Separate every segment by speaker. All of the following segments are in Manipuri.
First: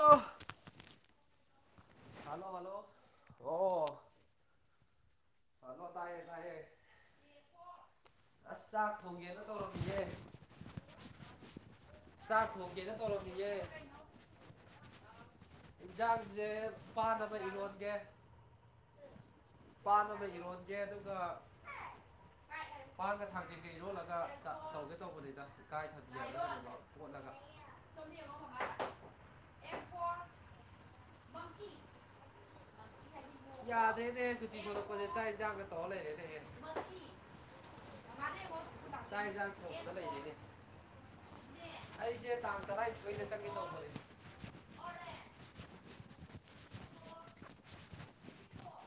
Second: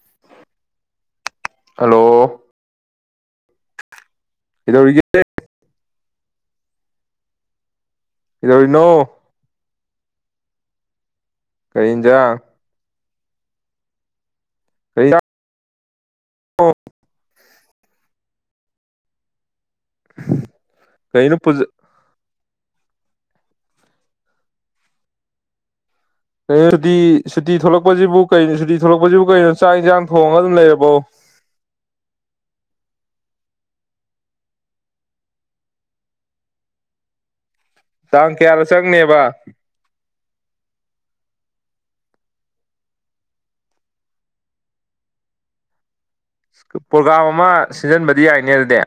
Speaker 1: ꯑꯣꯐ
Speaker 2: ꯍꯜꯂꯣ
Speaker 1: ꯍꯜꯂꯣ ꯍꯜꯂꯣ ꯑꯣ
Speaker 2: ꯀꯩꯗꯧꯔꯤꯒꯦ
Speaker 1: ꯍꯜꯂꯣ ꯇꯥꯏꯌꯦ ꯇꯥꯏꯌꯦ ꯑꯁ ꯆꯥꯛ
Speaker 2: ꯀꯩꯗꯧꯔꯤꯅꯣ
Speaker 1: ꯊꯣꯡꯒꯦꯅ ꯇꯧꯔꯛꯁꯤꯒꯦ
Speaker 2: ꯀꯔꯤ ꯏꯟꯖꯥꯡ
Speaker 1: ꯁꯥꯠ ꯍꯒꯦꯅꯦ ꯇꯣꯂꯣ ꯄꯌꯦ
Speaker 2: ꯀꯩ
Speaker 1: ꯑꯦꯛꯖꯥꯡꯁꯦ ꯄꯥꯅꯕ ꯏꯔꯣꯟꯗꯦ ꯄꯥꯅꯕ ꯏꯔꯣꯟꯗꯦ ꯑꯗꯨꯒ
Speaker 2: ꯀꯩꯅꯣ ꯄꯨꯖ
Speaker 1: ꯄꯥꯒ ꯊꯥꯡꯖꯤꯡꯒꯩ ꯏꯔꯣꯜꯂꯒ ꯇꯧꯒꯦ ꯇꯧꯕꯅꯤꯗ ꯏꯀꯥꯏ ꯊꯕꯤ ꯍꯥꯏꯕ꯭ꯔꯥ
Speaker 2: ꯀꯣ ꯁꯨꯇꯤ
Speaker 1: ꯀꯩꯅꯣꯃ ꯑꯣꯠꯂꯒ
Speaker 2: ꯁꯨꯇꯤ ꯊꯣꯛꯂꯛꯄꯁꯤꯕꯨ ꯀꯣ ꯁꯨꯇꯤ ꯊꯣꯛꯂꯛꯄꯁꯤꯕꯨ ꯀꯩꯅꯣ ꯆꯥꯏ ꯏꯟꯁꯥꯡ ꯊꯣꯡꯉꯒ ꯑꯗꯨꯝ ꯂꯩꯔꯕꯣ
Speaker 1: ꯀꯤ ꯌꯥꯗꯦꯅꯦ ꯁꯨꯇꯤ ꯂꯧꯊꯣꯛꯄꯁꯦ ꯆꯥꯛ ꯏꯟꯆꯖꯥꯡꯗ ꯇꯧ ꯂꯩꯔꯦꯅꯦꯍꯦ
Speaker 2: ꯇꯥꯡ ꯀꯌꯥꯗ
Speaker 1: ꯆꯥꯛ
Speaker 2: ꯆꯪꯅꯦꯕ
Speaker 1: ꯏꯟꯁꯥꯡ ꯂꯩꯔꯤꯅꯦ ꯑꯩꯁꯦ ꯇꯥꯡ ꯇꯔꯥꯊꯣꯏꯅꯦ ꯆꯪꯒꯦ ꯇꯧꯕꯅꯦ
Speaker 2: ꯄ꯭ꯔꯣꯒꯥꯝ ꯑꯃ ꯁꯤꯟꯖꯟꯕꯗꯤ ꯌꯥꯏꯅꯦ ꯑꯗꯨꯗꯤ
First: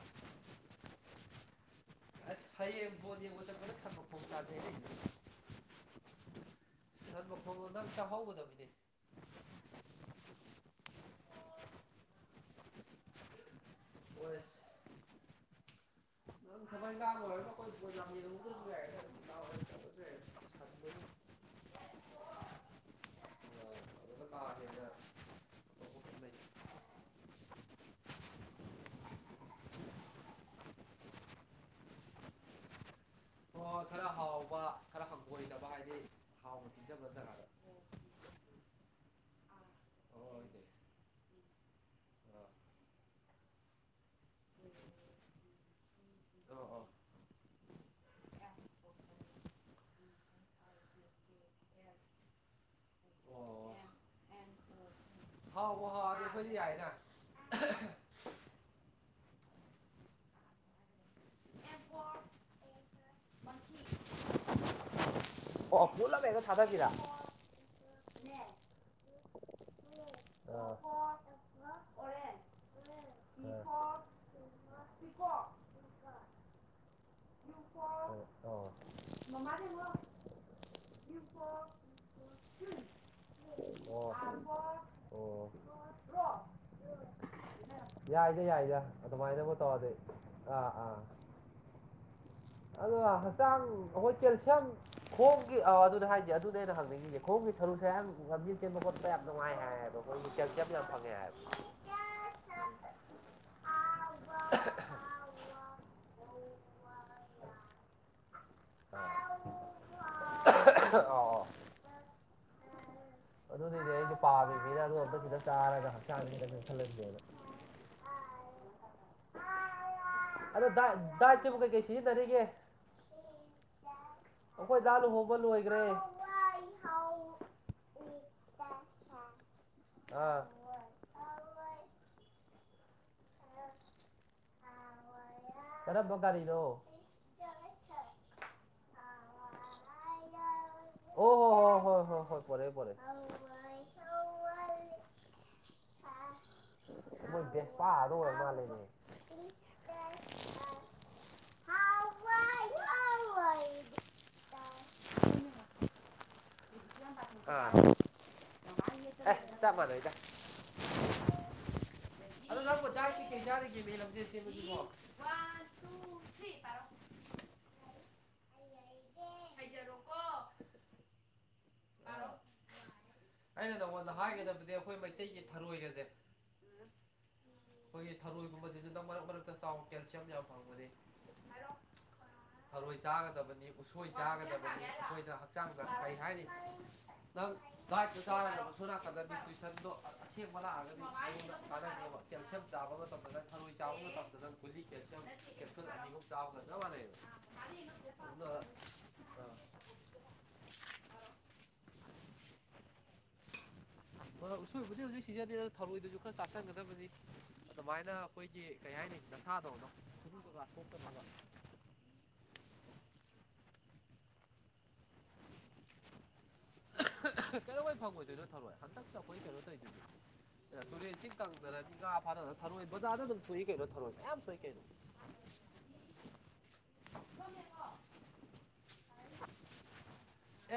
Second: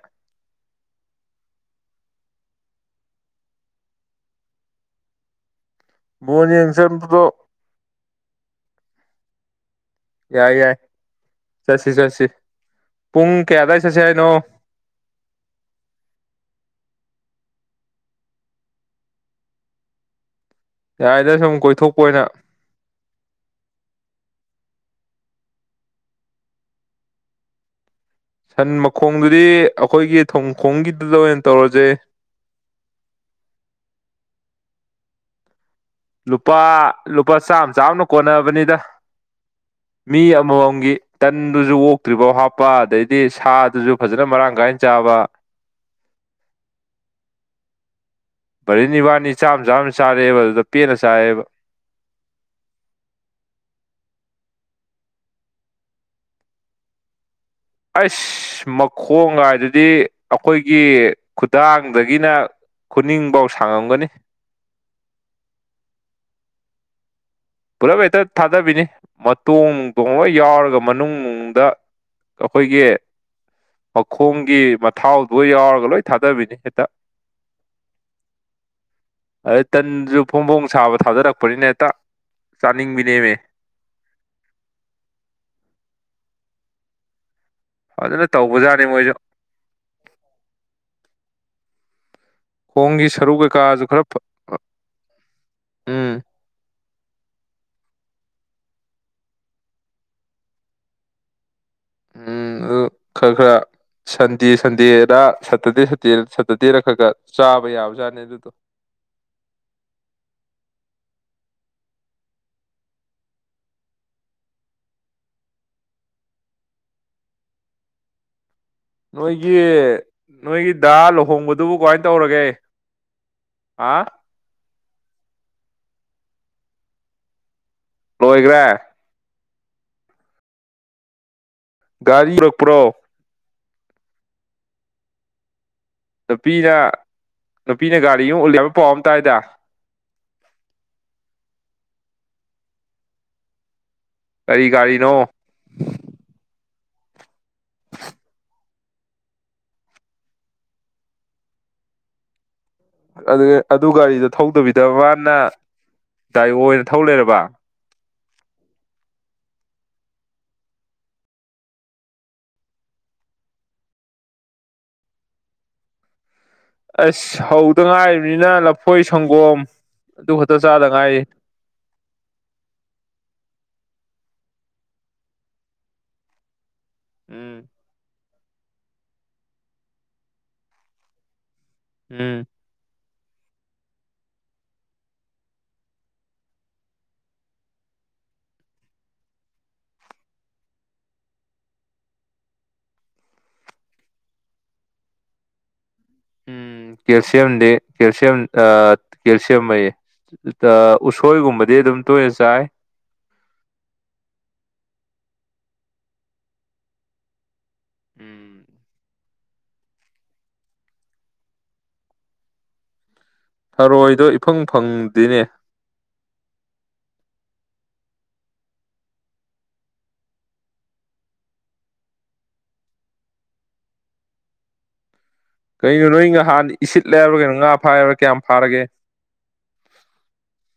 Speaker 1: ꯑ ꯁꯣꯗꯤꯕꯨ ꯀ ꯁꯥ ꯄꯆꯗꯅꯦ
Speaker 2: ꯃꯣꯔꯅꯤꯡꯖꯗꯨꯗꯣ
Speaker 1: ꯊꯧꯒꯣꯛꯗꯪ ꯆꯥꯍꯧꯒꯗꯕꯕꯤꯅꯦ
Speaker 2: ꯌꯥꯏ ꯌꯥꯏ ꯆꯠꯁꯤ ꯆꯠꯁꯤ ꯄꯨꯡ ꯀꯌꯥꯗ꯭ꯋꯥꯏ ꯆꯠꯁꯤ ꯍꯥꯏꯅꯣ
Speaker 1: ꯑꯁ ꯅꯪ ꯊꯃꯛ ꯏꯪꯈꯥꯡ ꯑꯣꯏꯔ ꯑꯩꯈꯣꯏ ꯌꯥ [unintelligible]
Speaker 2: ꯌꯥꯏꯗ ꯁꯨꯝ ꯀꯣꯏꯊꯣꯛꯄ ꯑꯣꯏꯅ
Speaker 1: ꯑ ꯂꯥꯒꯦꯅ ꯂꯩ
Speaker 2: ꯁꯟ ꯃꯈꯣꯡꯗꯨꯗꯤ ꯑꯩꯈꯣꯏꯒꯤ ꯊꯣꯡꯈꯣꯡꯒꯤꯗꯨꯗ ꯑꯣꯏꯅ ꯇꯧꯔꯁꯦ
Speaker 1: ꯎ ꯈꯔ ꯍꯥꯎꯕ ꯈꯔ ꯍꯪꯒꯣꯏꯗꯕ ꯍꯥꯏꯗꯤ
Speaker 2: ꯂꯨꯄꯥ
Speaker 1: ꯍꯥꯎꯅ ꯄꯤꯖꯕ
Speaker 2: ꯂꯨꯄꯥ
Speaker 1: ꯖꯒꯥꯗ
Speaker 2: ꯆꯥꯝꯃ ꯆꯥꯅ ꯀꯣꯟꯅꯕꯅꯤꯗ ꯃꯤ
Speaker 1: ꯍꯣꯏꯅꯦ
Speaker 2: ꯑꯃꯃꯝꯒꯤ ꯇꯟꯗꯨꯁꯨ ꯑꯣꯇ꯭ꯔꯤꯐꯥꯎ ꯍꯥꯞꯄ ꯑꯗꯩꯗꯤ ꯁꯥꯗꯨꯁꯨ ꯐꯖꯅ ꯃꯔꯥꯡ ꯀꯥꯏꯅ ꯆꯥꯕ
Speaker 1: ꯑ ꯑ
Speaker 2: ꯚꯔꯦꯟ ꯅꯤ ꯋꯥꯅꯤ ꯆꯥꯝ ꯆꯥ ꯑꯃ ꯆꯥꯔꯦꯕ ꯑꯗꯨꯗ ꯄꯦꯟꯅ ꯆꯥꯏꯑꯦꯕ
Speaker 1: ꯑꯣ ꯍꯥꯎꯕꯨ ꯍꯥꯎꯔꯗꯤ ꯑꯩꯈꯣꯏꯗꯤ ꯌꯥꯏꯅ
Speaker 2: ꯑꯁ ꯃꯈꯣꯡ ꯍꯥꯏꯥꯏꯗꯗꯤ ꯑꯩꯈꯣꯏꯒꯤ ꯈꯨꯗꯥꯡꯗꯒꯤꯅ ꯈꯨꯅꯤꯡꯐꯧ ꯁꯥꯡꯉꯝꯒꯅꯤ
Speaker 1: ꯑꯣ ꯄꯨꯂꯞ ꯍꯦꯇ ꯊꯗꯕꯤꯔ
Speaker 2: ꯄꯨꯂꯞ ꯍꯦꯛꯇ ꯊꯥꯗꯕꯤꯅꯤ ꯃꯇꯣꯡ ꯇꯣꯡꯕ
Speaker 1: ꯑꯣ
Speaker 2: ꯌꯥꯎꯔꯒ ꯃꯅꯨꯡꯗ ꯑꯩꯈꯣꯏꯒꯤ ꯃꯈꯣꯡꯒꯤ ꯃꯊꯥꯎꯗꯣ ꯌꯥꯎꯔꯒ ꯂꯣꯏ ꯊꯥꯗꯕꯤꯅꯤ ꯍꯦꯛꯇ [inaudible] ꯑꯗꯩ ꯇꯟꯁꯨ ꯐꯣꯡ ꯐꯣꯡ ꯁꯥꯕ ꯊꯥꯗꯔꯛꯄꯅꯤꯅ ꯍꯦꯛꯇ ꯆꯥꯅꯤꯡꯕꯤꯅꯦꯃꯦ
Speaker 1: ꯑꯣ ꯑꯣ
Speaker 2: ꯐꯖꯅ
Speaker 1: ꯌꯥꯏꯗ ꯌꯥꯏꯗ
Speaker 2: ꯇꯧꯕꯖꯥꯠꯅꯤ ꯃꯣꯏꯁꯨ
Speaker 1: ꯑꯗꯨꯃꯥꯏꯅꯕꯨ ꯇꯧꯗꯤ ꯑꯥ ꯑꯥ ꯑꯗꯣ
Speaker 2: ꯈꯣꯡꯒꯤ ꯁꯔꯨ
Speaker 1: ꯍꯛꯆꯥꯡ
Speaker 2: ꯀꯩꯀꯥꯁꯨ ꯈꯔ
Speaker 1: ꯑꯩꯈꯣꯏ ꯀꯦꯜꯁꯤꯌꯝ ꯈꯣꯡꯒꯤ ꯑꯗꯨꯅꯦ
Speaker 2: ꯎꯝ
Speaker 1: ꯍꯥꯏꯁꯦ ꯑꯗꯨ ꯑꯗꯨꯅꯦ ꯑꯩꯅ ꯍꯪꯅꯤꯡꯉꯤꯁꯦ ꯈꯣꯡꯒꯤ ꯁꯔꯨ ꯁꯥꯌꯥꯡ ꯂꯝꯖꯦꯜ ꯆꯦꯟꯕ ꯈꯣꯠꯄꯣ ꯌꯥꯝ ꯅꯨꯡꯉꯥꯏ ꯀꯦꯜꯁꯤꯌꯝ ꯌꯥꯝ ꯐꯪꯉꯦ ꯍꯥꯏ
Speaker 2: ꯎꯝ ꯑꯗꯨ ꯈꯔ ꯈꯔ ꯁꯟꯗꯦ ꯁꯟꯗꯦꯗ ꯁꯦꯇꯔꯗꯦ ꯁꯟꯗꯦ ꯁꯠꯇꯔꯗꯦꯗ ꯈꯔ ꯈꯔ ꯆꯥꯕ ꯌꯥꯕꯖꯥꯠꯅꯦ ꯑꯗꯨꯗꯣ
Speaker 1: ꯑꯣ ꯑꯣꯥ
Speaker 2: [inaudible]
Speaker 1: ꯑꯗꯨꯅꯦ ꯑꯩꯁꯨ ꯄꯥꯝꯃꯤꯁꯤꯅ ꯑꯗꯨ ꯑꯝꯇ ꯈꯤꯇ ꯆꯥꯔꯒ ꯍꯛꯆꯥꯡꯗ ꯈꯤꯇꯥꯪ ꯀꯟꯈꯠꯂꯟꯒꯦꯅ
Speaker 2: [inaudible] ꯅꯣꯏꯒꯤ
Speaker 1: ꯑꯗꯣ
Speaker 2: ꯅꯣꯏꯒꯤ
Speaker 1: ꯗꯥꯏꯠ
Speaker 2: ꯗꯥ
Speaker 1: ꯗꯥꯏꯠꯁꯤꯕꯨ
Speaker 2: ꯂꯨꯍꯣꯡꯕꯗꯨꯕꯨ
Speaker 1: ꯀꯩꯀꯩ
Speaker 2: ꯀꯃꯥꯏꯅ
Speaker 1: ꯁꯤꯖꯤꯟꯅꯔꯤꯒꯦ
Speaker 2: ꯇꯧꯔꯒꯦ ꯑꯥ
Speaker 1: ꯑꯩꯈꯣꯏ ꯗꯥ ꯂꯨꯍꯣꯡꯕ ꯂꯣꯏꯈ꯭ꯔꯦ
Speaker 2: ꯂꯣꯏꯈ꯭ꯔꯦ
Speaker 1: ꯑꯥ
Speaker 2: ꯒꯥꯔꯤ ꯌꯧꯔꯛꯄ꯭ꯔꯣ
Speaker 1: ꯑꯥ
Speaker 2: ꯅꯨꯄꯤꯅ ꯅꯨꯄꯤꯅ ꯒꯥꯔꯤ ꯑꯃ ꯎꯟꯂꯛ ꯑꯦ ꯍꯥꯏꯕ ꯄꯥꯎ ꯑꯃ ꯇꯥꯏꯗ
Speaker 1: ꯑꯣ ꯍ ꯑꯣ ꯍꯣ ꯍ ꯍꯣꯏ ꯄꯣꯔꯛ ꯑꯦ ꯄꯣꯔꯛ ꯑꯦ
Speaker 2: ꯀꯔꯤ ꯒꯥꯔꯤꯅꯣ
Speaker 1: ꯑꯥ ꯃꯣꯏ ꯕꯦꯁꯄꯥ ꯑꯣꯏꯔ ꯃꯥꯜꯂꯦꯅꯦ
Speaker 2: ꯑꯗꯨ ꯒꯥꯔꯤꯗꯣ ꯊꯧꯗꯕꯤꯗꯕ ꯃꯥꯅ ꯗꯥꯏ ꯑꯣ ꯑꯣꯏꯅ ꯊꯧ ꯂꯩꯔꯕ
Speaker 1: ꯑꯥ ꯆꯞ ꯃꯥꯟꯅꯩꯗ ꯑꯗꯨ ꯅꯥꯪꯕꯨ ꯀꯔꯤ ꯗꯥꯏꯠꯇ ꯆꯥꯔꯤꯒꯦꯅꯦ ꯅꯥꯪꯕꯣ ꯂꯥꯝꯖꯦꯜ ꯆꯦꯟꯕꯗꯨꯕꯣ
Speaker 2: ꯑꯁ ꯍꯧꯗ ꯉꯥꯏꯔꯤꯕꯅꯤꯅ ꯂꯐꯣꯏ ꯁꯪꯒꯣꯝ
Speaker 1: ꯍꯩꯖꯔꯣꯀꯣ
Speaker 2: ꯑꯗꯨ ꯈꯛꯇ ꯆꯥꯗ ꯉꯥꯏꯔꯤ
Speaker 1: ꯄꯥꯔꯣ ꯑꯩꯅ ꯅꯉꯣꯟꯗ ꯍꯥꯏꯒꯗꯕꯗꯤ ꯑꯩꯈꯣꯏ ꯃꯩꯇꯩꯒꯤ ꯊꯔꯣꯏꯒꯁꯦ
Speaker 2: ꯎꯝ
Speaker 1: ꯑꯩꯈꯣꯏꯒꯤ ꯊꯔꯣꯏꯒꯨꯝꯕ ꯁꯤꯁꯤꯗ ꯃꯔꯛ ꯃꯔꯛꯇ ꯆꯥꯎ ꯀꯦꯜꯁꯤꯌꯝ ꯌꯥꯝ ꯐꯪꯕꯅꯤ
Speaker 2: ꯎꯝ
Speaker 1: ꯊꯔꯣꯏ ꯆꯥꯒꯗꯕꯅꯤ ꯎꯁꯣꯏ ꯆꯥꯒꯗꯕꯅꯤ ꯑꯩꯈꯣꯏꯅ ꯍꯛꯆꯥꯡꯗ ꯐꯩ ꯍꯥꯏꯔꯤ ꯅꯪ ꯥꯗꯥꯥꯏꯠꯇꯨ ꯆꯥꯔ ꯁꯣꯝ ꯅꯥꯀꯟꯗ ꯅꯤꯌꯨꯇꯔꯤꯁꯟꯗꯣ ꯑꯁꯦꯡꯕ ꯂꯥꯛꯑꯒꯗꯤ ꯅꯉꯣꯟꯗ ꯀꯥꯅꯅꯤꯕ ꯀꯦꯜꯁꯤꯌꯝ ꯆꯥꯕ ꯃꯇꯝꯗ ꯅꯪ ꯊꯔꯣꯏ ꯆꯥꯕ ꯃꯇꯝꯗ ꯒꯨꯂꯤ ꯀꯦꯜꯁꯤꯌꯝ ꯀꯦꯞꯁꯨꯜ ꯑꯅꯤ
Speaker 2: ꯎꯝ
Speaker 1: ꯆꯥꯕꯒ
Speaker 2: ꯀꯦꯜꯁꯤꯌꯝꯗꯤ
Speaker 1: ꯆꯞ
Speaker 2: ꯀꯦꯜꯁꯤꯌꯝ
Speaker 1: ꯃꯥꯟꯅꯩꯕ
Speaker 2: ꯀꯦꯜꯁꯤꯌꯝ
Speaker 1: ꯑ
Speaker 2: ꯂꯩꯌꯦ ꯎꯁꯣꯏꯒꯨꯝꯕꯗꯤ ꯑꯗꯨꯝ ꯇꯣꯏꯅ ꯆꯥꯏ
Speaker 1: ꯍꯣꯏ ꯍꯣꯏ ꯎꯁꯣꯏꯕꯨꯗꯤ ꯍꯧꯖꯤꯛ ꯁꯤꯖꯟꯅꯤꯅ ꯑꯗ ꯊꯧꯔꯣꯏꯗꯨꯁꯨ ꯈꯔ ꯆꯥꯁꯤꯟꯒꯗꯕꯅꯤ ꯑꯗꯨꯃꯥꯏꯅ ꯑꯩꯈꯣꯏꯒꯤ
Speaker 2: ꯎꯝ
Speaker 1: ꯀꯩ ꯍꯥꯏꯅꯤ ꯅꯁꯥꯗꯣ ꯅꯈꯨꯠ ꯁꯣꯛꯇꯅꯕ
Speaker 2: ꯊꯔꯣꯏꯗꯣ ꯏꯐꯪ ꯐꯪꯗꯦꯅꯦ
Speaker 1: ꯀꯩ ꯗꯧꯕꯩ ꯐꯪꯉꯣꯏꯗꯣꯏꯅꯣ ꯊꯔꯣꯏ ꯍꯟꯗꯛꯇ ꯑꯩꯈꯣꯏ ꯀꯩꯅꯣ ꯇꯧꯗꯣꯏꯅꯦ ꯇꯨꯔꯦꯟ ꯏꯁꯤꯡ ꯀꯪꯗꯅ ꯃꯤ ꯉꯥ ꯐꯥꯅꯗꯅ ꯊꯔꯣꯏ ꯕꯖꯥꯔꯗ ꯑꯗꯨꯝ ꯊꯣꯛꯏ ꯀꯩꯅꯣ ꯊꯔꯣꯏ ꯃꯌꯥꯝ ꯁꯨꯏ ꯀꯩꯅꯣ
Speaker 2: ꯀꯩꯅꯣ ꯅꯣꯏ ꯉꯍꯥꯟꯅ ꯏꯁꯤꯠ ꯂꯦ ꯍꯥꯏꯕꯔꯥ ꯀꯩꯅꯣ ꯉꯥ ꯐꯥꯏ ꯍꯥꯏꯕꯔ ꯀꯩꯅꯣ ꯀꯌꯥꯝ ꯐꯥꯔꯒꯦ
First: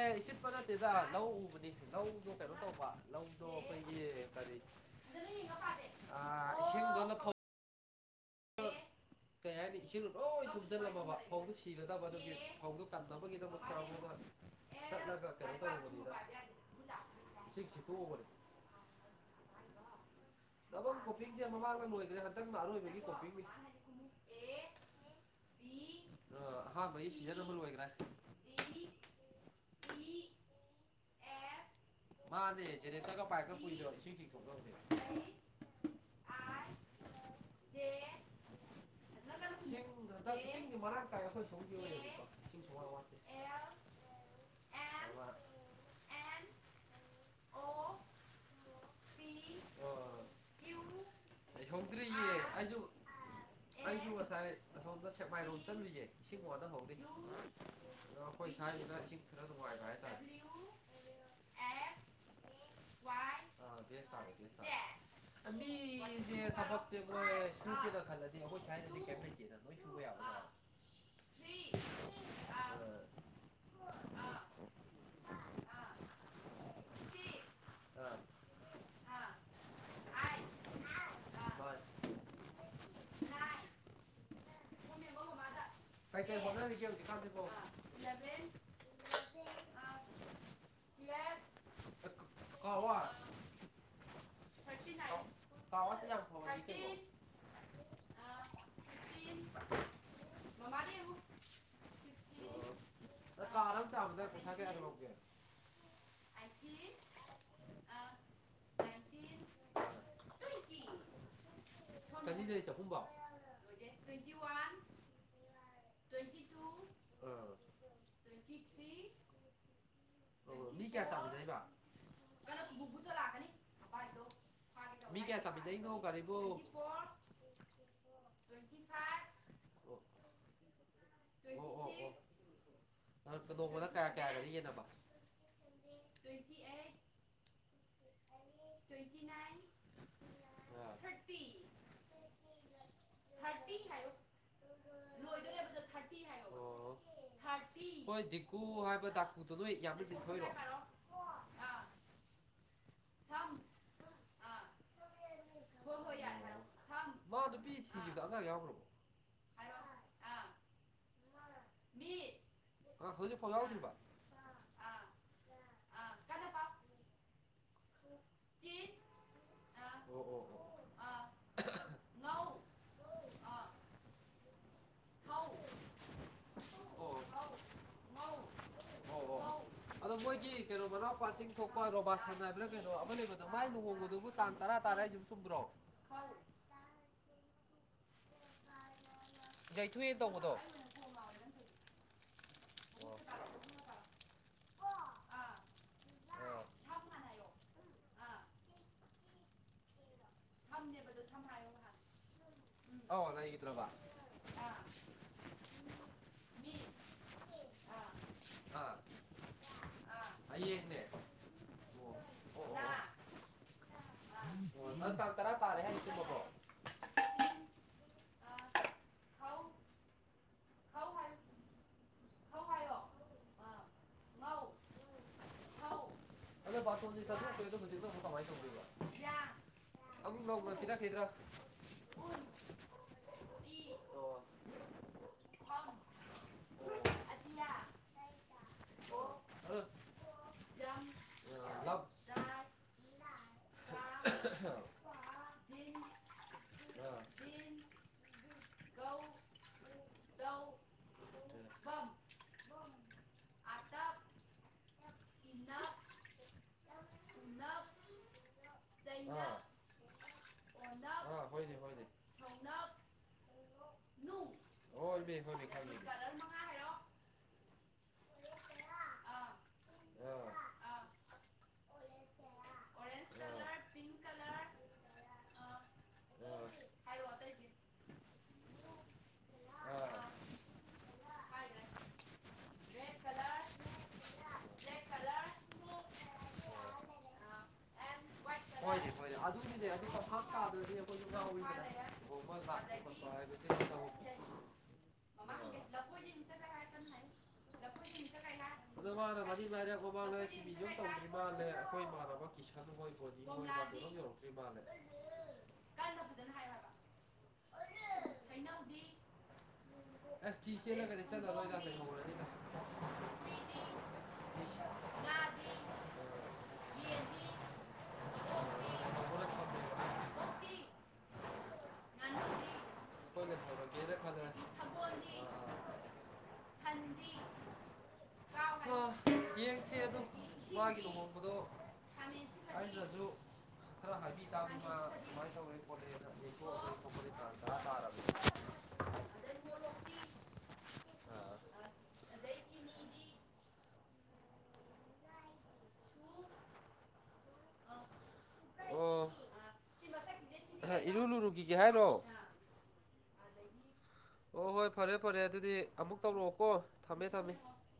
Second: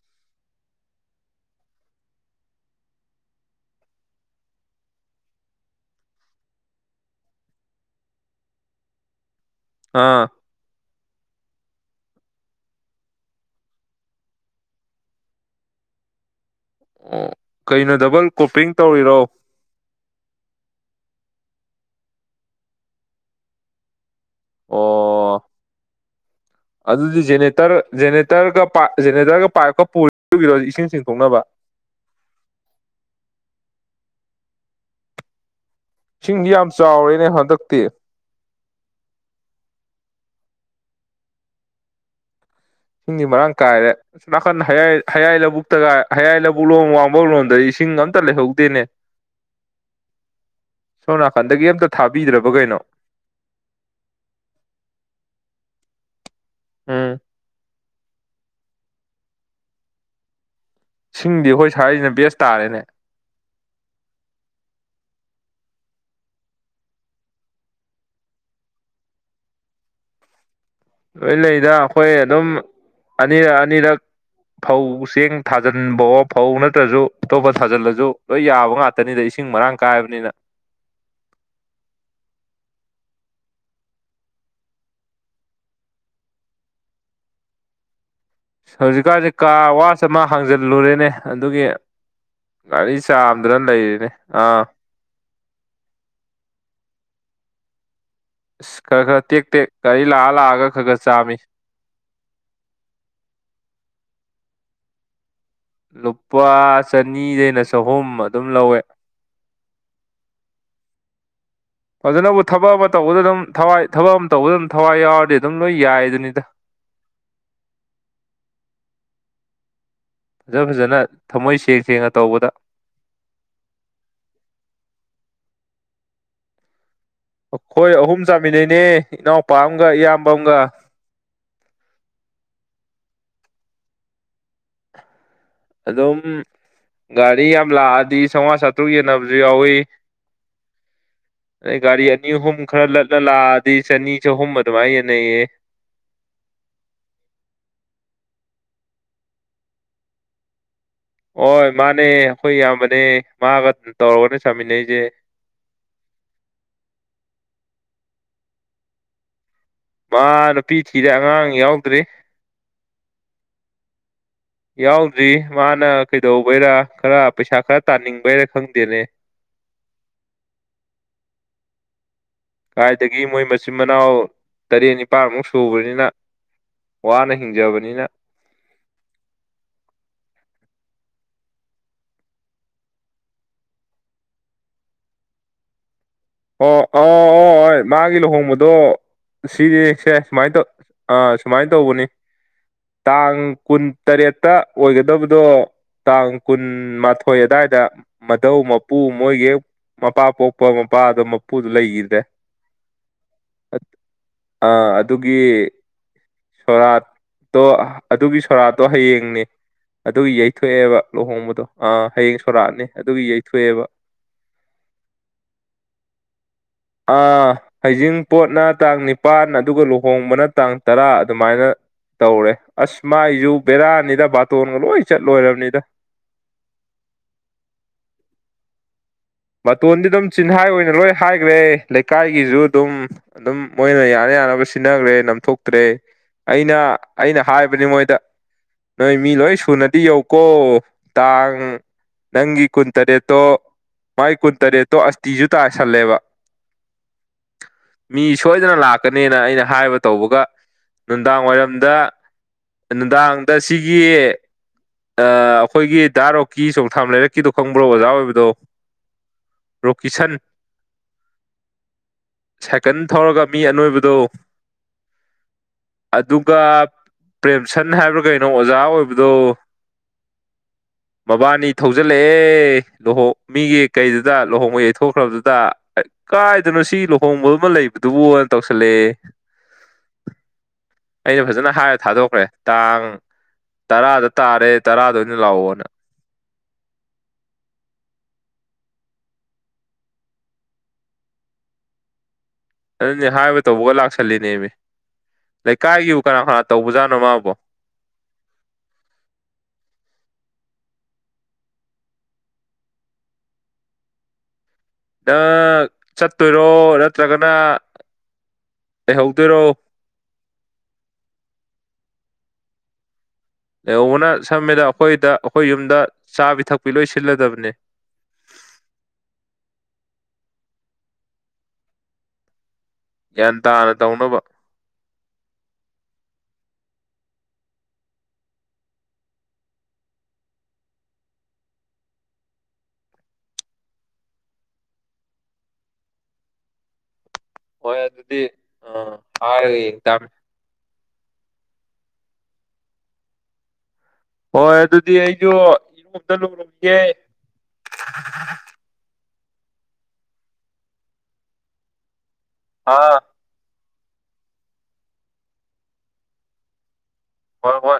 Speaker 1: ꯑꯦ ꯏꯁꯤꯠꯄ ꯅꯠꯇꯦꯗ ꯂꯧ ꯎꯕꯅꯤ ꯂꯧꯗꯣ ꯀꯩꯅꯣ ꯇꯧꯕ ꯂꯧꯗꯣ ꯑꯩꯈꯣꯏꯒꯤ ꯀꯔꯤ
Speaker 2: [inaudible]
Speaker 1: ꯑ ꯏꯁꯤꯡꯗꯨꯅ ꯐ ꯀꯩ ꯍꯥꯏꯅꯤ ꯏꯁꯤꯡꯗꯣ
Speaker 2: ꯑꯥ
Speaker 1: ꯂꯣꯏ ꯊꯨꯝꯖꯤꯜꯂꯝꯃꯕ ꯐꯧꯗꯣ ꯁꯤꯅꯗꯕ ꯑꯗꯨꯒꯤ ꯐꯧꯗꯨ ꯀꯟꯅꯕꯒꯤꯗꯃꯛꯇ ꯑꯃꯒ ꯆꯠꯂꯒ ꯀꯩꯅꯦ ꯇꯧꯔꯨꯕꯅꯤꯗ
Speaker 2: ꯎꯟ ꯀꯩꯅꯣ ꯗꯕꯜ ꯀꯣꯄꯤꯡ ꯇꯧꯔꯤꯔꯣ
Speaker 1: ꯗꯧꯕꯂ ꯀꯣꯄꯤꯡꯁꯦ ꯃꯃꯥꯡꯗ ꯂꯣꯏꯈ꯭ꯔꯦ ꯍꯟꯇꯛꯅ ꯑꯔꯣꯏꯕꯒꯤ ꯀꯣꯄꯤꯡꯅꯤ
Speaker 2: ꯑꯣ
Speaker 1: ꯑꯍꯥꯟꯕꯒꯤ
Speaker 2: ꯑꯗꯨꯗꯤ
Speaker 1: ꯁꯤꯖꯟ ꯑꯃ
Speaker 2: ꯖꯦꯅꯦꯇꯔ
Speaker 1: ꯂꯣꯏꯈ꯭ꯔꯦ
Speaker 2: ꯔꯒ ꯖꯦꯅꯦꯇꯔꯒ ꯄꯥꯏꯞꯀ ꯄꯨꯔꯣ ꯏꯁꯤꯡ ꯆꯤꯡꯊꯣꯛꯅꯕ
Speaker 1: ꯃꯥꯅꯦ ꯖꯦꯅꯦꯇꯔꯒ ꯄꯥꯏꯞꯀ ꯄꯨꯏꯗꯣ ꯏꯁꯤꯡ ꯆꯤꯡꯊꯣꯛꯅꯕꯅꯦ
Speaker 2: ꯏꯁꯤꯡꯗꯤ ꯌꯥꯝ ꯆꯥꯎꯔꯦꯅꯦ ꯍꯟꯗꯛ
Speaker 1: ꯏꯁꯤꯡ ꯍꯟꯇꯛ ꯏꯁꯤꯡꯗꯤ ꯃꯔꯥꯡꯀꯥꯏ ꯑꯩꯈꯣꯏ ꯁꯣꯝꯒꯤ ꯑꯣꯏꯅꯗꯤꯀꯣ ꯏꯁꯤꯡ ꯁꯣ
Speaker 2: ꯏꯁꯤꯡꯗꯤ ꯃꯔꯥꯡ ꯀꯥꯏꯔꯦ ꯑꯁꯣꯝ ꯅꯥꯀꯟ
Speaker 1: ꯑꯃ
Speaker 2: ꯍꯌꯥꯏ ꯂꯧꯕꯨꯛꯇꯒ ꯍꯌꯥꯏ ꯂꯕꯨꯨꯛ ꯂꯣꯝ ꯋꯥꯡꯃ ꯂꯣꯝꯗꯗꯤ ꯏꯁꯤꯡ ꯑꯝꯇ ꯂꯩꯍꯧꯗꯦꯅꯦ
Speaker 1: ꯍꯣ
Speaker 2: ꯁꯣꯝ ꯅꯥꯀꯟꯗꯒꯤ ꯑꯝꯇ ꯊꯥꯕꯤꯗ꯭ꯔꯕ ꯀꯩꯅꯣ
Speaker 1: ꯑꯩꯁꯨ ꯑꯩꯁꯨ ꯉꯁꯥꯏ ꯑꯁꯣꯝꯗ ꯁꯦꯛꯃꯥꯏꯔꯣꯝ ꯆꯠꯂꯨꯏꯌꯦ ꯏꯁꯤꯡ ꯋꯥꯅꯍꯧꯔꯤ
Speaker 2: ꯎꯝ
Speaker 1: ꯑꯗꯣ ꯑꯩꯈꯣꯏ ꯁꯋꯥꯏꯗꯅ ꯏꯁꯤꯡ ꯈꯔꯥ ꯅꯨꯡꯉꯥꯏꯕ ꯍꯥꯏ ꯇꯥꯔꯦ
Speaker 2: ꯏꯁꯤꯡꯗꯤ ꯑꯩꯈꯣꯏ ꯁꯋꯥꯏꯁꯤꯅ ꯕꯦꯁ ꯇꯥꯔꯦꯅꯦ
Speaker 1: ꯑ ꯕꯦꯁ ꯇꯥꯔꯦ ꯕꯦꯁ ꯇꯥꯔꯦ ꯃꯤꯁꯦ ꯊꯕꯛꯁꯦ ꯁꯨꯒꯦꯅ ꯈꯜꯂꯗꯤ ꯑꯩꯈꯣꯏꯗ ꯁꯋꯥꯏꯗꯗꯤ ꯀꯩꯝ ꯂꯩꯇꯦꯗ ꯃꯣꯏ ꯊꯋ ꯌꯥꯕ
Speaker 2: ꯂꯣꯏ ꯂꯩꯗ ꯑꯩꯈꯣꯏ ꯑꯗꯨꯝ ꯑꯅꯤꯔꯛ ꯑꯅꯤꯔꯛ ꯐꯧ ꯆꯦꯡ ꯊꯥꯖꯤꯟꯕꯑꯣ ꯐꯧ ꯅꯠꯇ꯭ꯔꯁꯨ ꯑꯇꯣꯞꯄ ꯊꯖꯤꯜꯂꯁꯨ ꯂꯣꯏ ꯌꯥꯕ ꯉꯥꯛꯇꯅꯤꯗ ꯏꯁꯤꯡ ꯃꯔꯥꯡ ꯀꯥꯏꯕꯅꯤꯅ
Speaker 1: ꯍꯁ ꯀꯩ ꯀꯩ ꯍꯣꯠꯅꯔꯤꯒꯦ ꯍꯧꯖꯤꯛ ꯀꯟꯁꯤꯕꯣ
Speaker 2: ꯍꯧꯖꯤꯛꯀꯥꯟꯁꯦ ꯀꯥ ꯋꯥꯆ ꯑꯃ ꯍꯥꯡꯖꯜꯂꯨꯔꯦꯅꯦ ꯑꯗꯨꯒꯤ ꯒꯥꯔꯤ ꯆꯥꯝꯗꯅ ꯂꯩꯔꯤꯅꯤ ꯑꯥ
Speaker 1: ꯀꯥꯎꯁꯝ ꯈ
Speaker 2: ꯑꯁ ꯈꯔ ꯈꯔ ꯇꯦꯛ ꯇꯦꯛ ꯒꯥꯔꯤ ꯂꯥꯛꯑ ꯂꯥꯛꯑꯒ ꯈꯔ ꯈꯔ ꯆꯥꯝꯃꯤ
Speaker 1: ꯀꯥꯔ ꯑꯃ ꯆꯝꯕꯗ ꯄꯩꯁꯥ ꯀꯌꯥ ꯀ ꯂꯧꯒꯦ
Speaker 2: ꯂꯨꯄꯥ ꯆꯅꯤꯗꯩꯅ ꯆꯍꯨꯝ ꯑꯗꯨꯝ ꯂꯧꯋꯦ
Speaker 1: [inaudible]
Speaker 2: ꯑꯗꯨꯅꯕꯨ ꯊꯕꯛ ꯑꯃ ꯇꯧꯕꯗ ꯑꯗꯨꯝ ꯊꯋꯥꯏ ꯊꯕꯛ ꯑꯃ ꯇꯧꯕꯗ ꯑꯗꯨꯝ ꯊꯋꯥꯏ ꯌꯥꯎꯔꯗꯤ ꯑꯗꯨꯝ ꯂꯣꯏ ꯌꯥꯏꯗꯨꯅꯤꯗ
Speaker 1: ꯑ
Speaker 2: ꯐꯖ
Speaker 1: ꯑꯣ ꯃꯤ
Speaker 2: ꯐꯖꯅ
Speaker 1: ꯀꯌꯥ
Speaker 2: ꯊꯃꯣꯏ
Speaker 1: ꯆꯥꯝꯗꯣꯏꯕ
Speaker 2: ꯁꯦꯡ ꯁꯦꯡꯅ ꯇꯧꯕꯗ
Speaker 1: ꯀꯩꯅꯣ ꯗ ꯂꯥꯛꯀꯅꯤ ꯃꯤ ꯀꯌꯥ ꯆꯥꯝꯃꯤꯟꯅꯩꯅꯣ ꯒꯥꯔꯤꯕꯣ
Speaker 2: ꯑꯩꯈꯣꯏ ꯑꯍꯨꯝ ꯆꯥꯃꯤꯟꯅꯩꯅꯦ ꯏꯅꯥꯎꯄꯥ ꯑꯃꯒ ꯏꯌꯥꯝꯕ ꯑꯃꯒ
Speaker 1: ꯑꯣ ꯑꯣ ꯑꯣ ꯇꯣꯡꯕꯅ ꯀꯌꯥ ꯀꯌꯥꯒꯗꯤ ꯌꯦꯟꯅꯕ
Speaker 2: ꯑꯗꯨꯝ ꯒꯥꯔꯤ ꯌꯥꯝ ꯂꯥꯛꯑꯗꯤ ꯆꯥꯝꯃꯉꯥ ꯆꯥꯇ꯭ꯔꯨꯛ ꯌꯦꯟꯅꯕꯁꯨ ꯌꯥꯎꯋꯤ
Speaker 1: ꯊꯇꯤ
Speaker 2: ꯑꯗꯩ ꯒꯥꯔꯤ ꯑꯅꯤ ꯑꯍꯨꯝ ꯈꯔ ꯂꯠꯂ ꯂꯥꯛꯑꯗꯤ ꯆꯅꯤ ꯆꯍꯨꯝ ꯑꯗꯨꯋꯥꯏ ꯌꯦꯟꯅꯩꯌꯦ
Speaker 1: ꯊꯥꯔꯇꯤ ꯑꯣ ꯍꯣꯏ ꯖꯤꯀꯨ ꯍꯥꯏꯕ ꯗꯥꯀꯨꯗꯨ ꯅꯣꯏ ꯌꯥꯝꯅ ꯆꯤꯡꯊꯣꯏꯔꯦ
Speaker 2: ꯍꯣꯏ ꯃꯥꯅꯦ ꯑꯩꯈꯣꯏ ꯏꯌꯥꯝꯕꯅꯦ
Speaker 1: ꯁꯝ
Speaker 2: ꯃꯥꯒ ꯇꯧꯔꯒꯅ ꯆꯥꯃꯤꯟꯅꯔꯤꯁꯦ
Speaker 1: ꯍ ꯍꯣꯏ ꯌꯥꯗ ꯍꯥꯏꯣ ꯃꯥ ꯅꯨꯄꯤ ꯊꯤꯈꯤꯕꯗꯣ ꯑꯉꯥꯡ ꯌꯥꯎꯈ꯭ꯔꯕꯣ
Speaker 2: ꯃꯥ ꯅꯨꯄꯤ ꯊꯤꯔꯦ ꯑꯉꯥꯡ ꯌꯥꯎ
Speaker 1: ꯍꯧꯏꯁꯨ ꯐꯖꯒꯗ꯭ꯔꯤꯕ
Speaker 2: ꯌꯥꯎꯗ꯭ꯔꯤ ꯃꯥꯅ
Speaker 1: ꯑꯥ ꯀꯟꯅ ꯄꯥꯎ
Speaker 2: ꯀꯩꯗꯧꯕꯩꯔꯥ ꯈꯔ ꯄꯩꯁꯥ ꯈꯔ ꯇꯥꯅꯤꯡꯕꯩꯔꯥ
Speaker 1: ꯆꯤꯟ
Speaker 2: ꯈꯪꯗꯦꯅꯦ
Speaker 1: ꯑꯣ ꯍꯣ ꯍꯣ ꯑ
Speaker 2: ꯀꯥꯏꯗꯒꯤ ꯃꯣꯏ
Speaker 1: ꯑꯥ
Speaker 2: ꯃꯆꯤꯟ ꯃꯅꯥꯎ ꯇꯔꯦꯠ
Speaker 1: ꯉꯧ
Speaker 2: ꯅꯤꯄꯥꯜꯃꯨꯛ
Speaker 1: ꯑꯣ
Speaker 2: ꯁꯨꯕꯅꯤꯅ ꯋꯥꯅ ꯍꯤꯡꯖꯕꯅꯤꯅ
Speaker 1: ꯍ ꯍ ꯑꯗꯣ ꯃꯣꯏꯒꯤ ꯀꯩꯅꯣ ꯃꯅꯥꯎꯄꯥ ꯆꯤꯡ ꯊꯣꯛꯄ ꯔꯣꯕꯥꯁꯟ ꯍꯥꯏꯕ꯭ꯔꯥ ꯀꯩꯅꯣ ꯑꯃ ꯂꯩꯕꯗꯣ ꯃꯥꯏ ꯂꯨꯍꯣꯡꯕꯗꯨꯕꯨ ꯇꯥꯡ ꯇꯔꯥ ꯇꯔꯥ ꯍꯥꯏꯁꯤ ꯁꯊꯔꯣ
Speaker 2: ꯑꯣ ꯑꯣ ꯑꯣ ꯍ ꯃꯥꯒꯤ ꯂꯨꯍꯣꯡꯕꯗꯣ ꯁꯤꯅꯤ ꯁꯦ ꯁꯨꯃꯥꯏꯅ ꯇꯧ ꯑꯥ ꯁꯨꯃꯥꯏꯅ ꯇꯧꯕꯅꯤ ꯇꯥꯡ ꯀꯨꯟꯇꯔꯦꯠꯇ ꯑꯣꯏꯒꯗꯕꯗꯣ ꯇꯥꯡ ꯀꯨꯟꯃꯊꯣꯏ ꯑꯗꯨꯗꯥꯋꯥꯏꯗ ꯃꯙꯧ ꯃꯄꯨ ꯃꯣꯏꯒꯤ ꯃꯄꯥ ꯄꯣꯛꯄ ꯑꯩꯈꯣꯏ ꯃꯄꯥꯗꯣ ꯃꯄꯨꯗꯣ ꯂꯩꯈꯤꯗ꯭ꯔꯦ ꯑꯥ ꯑꯗꯨꯒꯤ ꯁꯣꯔꯥꯠꯇꯣ ꯑꯗꯨꯒꯤ ꯁꯣꯔꯥꯠꯇꯣ ꯍꯌꯦꯡꯅꯦ ꯑꯗꯨꯒꯤ ꯌꯩꯊꯣꯛꯑꯦꯕ ꯂꯨꯍꯣꯡꯕꯗꯣ ꯑ ꯍꯌꯦꯡ ꯁꯣꯔꯥꯠꯅꯤ ꯑꯗꯨꯒꯤ ꯌꯩꯊꯣꯛꯑꯦꯕ
Speaker 1: ꯎꯝ ꯑꯣ ꯅꯪ ꯇꯥꯡ ꯇꯔꯥ ꯇꯥꯔꯦ ꯍꯥꯏꯔꯤꯁꯤꯦꯕꯀꯣ
Speaker 2: ꯑ ꯍꯩꯖꯤꯡꯄꯣꯠꯅ ꯇꯥꯡ ꯅꯤꯄꯥꯥꯟ ꯑꯗꯨꯒ ꯂꯨꯍꯣꯡꯕꯅ ꯇꯥꯡ ꯇꯔꯥ ꯑꯗꯨꯃꯥꯏꯅ ꯇꯧꯔꯦ ꯑꯁ ꯃꯥꯏꯁꯨ ꯕꯦꯔꯥꯅꯤꯗ ꯕꯥꯇꯣꯟꯒ ꯂꯣꯏ ꯆꯠꯂꯣꯏꯔꯕꯅꯤꯗ
Speaker 1: ꯑ ꯄ ꯆꯥꯏ
Speaker 2: ꯃꯇꯣꯟꯗꯤ ꯑꯗꯨꯝ ꯆꯤꯟꯍꯥꯏ ꯑꯣꯏꯅ ꯂꯣꯏ ꯍꯥꯏꯈ꯭ꯔꯦ ꯂꯩꯀꯥꯏꯒꯤꯁꯨ ꯑꯗꯨꯝ ꯑꯗꯨꯝ ꯃꯣꯏꯅ ꯌꯥꯅ ꯌꯥꯅꯕ ꯁꯤꯟꯅꯈ꯭ꯔꯦ ꯅꯝꯊꯣꯛꯇ꯭ꯔꯦ ꯑꯩꯅ ꯑꯩꯅ ꯍꯥꯏꯕꯅꯤ ꯃꯣꯏꯗ ꯅꯣꯏ ꯃꯤ ꯂꯣꯏ ꯁꯨꯅꯗꯤ ꯌꯧ ꯀꯣ ꯇꯥꯡ ꯅꯪꯒꯤ ꯀꯨꯟꯇꯔꯦꯠꯇꯣ ꯃꯥꯏ ꯀꯨꯟꯇꯔꯦꯠꯇꯣ ꯑꯁꯇꯤꯖ ꯇꯥꯥꯁꯜꯂꯦꯕ
Speaker 1: ꯀ
Speaker 2: ꯃꯤ ꯁꯣꯏꯗꯅ ꯂꯥꯛꯀꯅꯦꯅ ꯑꯩꯅ ꯍꯥꯏꯕ ꯇꯧꯕꯒ ꯅꯨꯡꯗꯥꯡ ꯋꯥꯏꯔꯝꯗ ꯅꯨꯡꯗꯥꯡꯗ ꯁꯤꯒꯤ ꯑꯩꯈꯣꯏꯒꯤ ꯗꯥꯔꯣꯛꯀꯤ ꯆꯣꯡꯊꯥꯝ ꯂꯩꯔꯛꯀꯤꯗꯣ ꯈꯪꯕ꯭ꯔꯣ ꯑꯣꯖꯥ ꯑꯣꯏꯕꯗꯣ
Speaker 1: ꯅ
Speaker 2: ꯔꯣꯀꯤꯁꯟ
Speaker 1: ꯑ ꯍꯣꯏꯅꯦ ꯍꯣꯏꯅꯦ
Speaker 2: ꯁꯥꯏꯀꯜ ꯊꯧꯔꯒ ꯃꯤ ꯑꯅꯣꯏꯕꯗꯣ ꯑꯗꯨꯒ ꯄ꯭ꯔꯦꯝꯁꯟ ꯍꯥꯏꯕ꯭ꯔꯥ ꯀꯩꯅꯣ ꯑꯣꯖꯥ ꯑꯣꯏꯕꯗꯣ
Speaker 1: ꯑꯣ
Speaker 2: ꯃꯕꯥꯅꯤ ꯊꯧꯖꯤꯜꯂꯛꯑꯦ ꯂꯨꯍꯣ ꯃꯤꯒꯤ ꯀꯩꯗꯨꯗ ꯂꯨꯍꯣꯡꯕ ꯌꯩꯊꯣꯛꯈ꯭ꯔꯕꯗꯨꯗ ꯀꯥꯏꯗꯅꯣ ꯁꯤ ꯂꯨꯍꯣꯡꯕ ꯑꯃ ꯂꯩꯕꯗꯨꯕꯨ ꯑꯣꯏꯅ ꯇꯧꯁꯜꯂꯛꯑꯦ
Speaker 1: ꯑ
Speaker 2: ꯑꯩꯅ ꯐꯖꯅ ꯍꯥꯏꯔ ꯊꯥꯗꯣꯛꯈ꯭ꯔꯦ ꯇꯥꯡ ꯇꯔꯥꯗ ꯇꯥꯔꯦ ꯇꯔꯥꯗ ꯑꯣꯏꯅ ꯂꯥꯛꯑꯣꯅ
Speaker 1: ꯍꯣꯏꯔ ꯑꯗꯨꯒꯤꯗꯤ ꯑꯇꯣꯞꯞ
Speaker 2: ꯑꯗꯨꯅꯤ ꯍꯥꯏꯕ ꯇꯧꯕꯒ ꯂꯥꯛꯁꯜꯂꯤꯅꯦꯃꯤ
Speaker 1: ꯑꯩꯈꯣꯏꯁꯨꯗ
Speaker 2: ꯂꯩꯀꯥꯏꯒꯤꯕꯨ ꯀꯅꯥ ꯀꯅꯥ ꯇꯧꯕꯖꯥꯠꯅꯣ ꯃꯥꯕꯣ
Speaker 1: ꯐꯣꯏ ꯆ ꯀꯥꯏꯂ ꯑꯗꯣ ꯃꯥꯅ ꯃꯔꯤꯛ ꯥꯏꯔꯛꯄ ꯃꯥꯅ ꯀꯤꯕꯤꯤꯖꯣ ꯇꯧꯗ꯭ꯔꯤ ꯃꯥꯜꯂꯦ ꯑꯩꯈꯣꯏ ꯏꯃꯥꯟꯅꯕ ꯀꯤꯁꯟ ꯃꯣꯏꯕꯨꯣꯗꯤ ꯃꯣꯏ ꯌꯔꯛꯛꯇꯣ ꯑꯗꯨ ꯃꯥꯦ
Speaker 2: ꯅꯪ ꯆꯠꯇꯣꯏꯔꯣ ꯅꯠꯇ꯭ꯔꯒꯅ ꯂꯩꯍꯧꯗꯣꯏꯔꯣ
Speaker 1: ꯑꯦ ꯐꯤꯁꯦꯅ ꯀꯔꯤ ꯆ ꯆꯂꯣꯏ
Speaker 2: ꯂꯍꯧꯕꯅ ꯁꯝꯃꯤꯗ ꯑꯩꯈꯣꯏꯗ ꯑꯩꯈꯣꯏ
Speaker 1: ꯂꯩꯍꯧꯕꯅ
Speaker 2: ꯌꯨꯝꯗ ꯆꯥ ꯄꯤ ꯊꯛꯄꯤ ꯂꯣꯏ ꯁꯤꯜꯂꯗꯕꯅꯤ
Speaker 1: ꯁꯝꯃꯦꯕ
Speaker 2: ꯒ꯭ꯌꯥꯟ ꯇꯥꯅ ꯇꯧꯅꯕ
Speaker 1: ꯍꯟꯗꯤ ꯌꯦꯡꯁ ꯑꯗꯨꯝ ꯃꯥꯒꯤ ꯂꯨꯍꯣꯡꯕꯗꯣ ꯍꯥꯏꯇꯔꯁꯨ ꯈꯔ ꯍꯥꯕꯤ ꯇꯥꯕꯤꯅ ꯁꯨꯃꯥꯏꯅ ꯇꯧꯔꯦꯣꯠ ꯇꯥꯔꯕ
Speaker 2: ꯗꯤ ꯑ ꯍꯥꯏꯔꯒ ꯌꯦꯡꯇꯥꯃꯤ
Speaker 1: ꯑ
Speaker 2: ꯍꯣꯏ ꯑꯗꯨꯗꯤ ꯑꯩꯁꯨ ꯆꯠꯂꯨꯈꯤꯒꯦ
Speaker 1: ꯑꯣ ꯃ [unintelligible] ꯏꯔꯨ ꯂꯨꯔꯨꯈꯤꯒꯦ ꯍꯥꯏꯔꯣ
Speaker 2: ꯑ
Speaker 1: ꯍ ꯍꯣꯏ ꯐꯔꯦ ꯐꯔꯦ ꯑꯗꯨꯗꯤ ꯑꯃꯨꯛ ꯇꯧꯔꯛꯑꯣꯀꯣ ꯊꯝꯃꯦ ꯊꯝꯃꯦ
Speaker 2: ꯍꯣꯏ ꯍꯣꯏ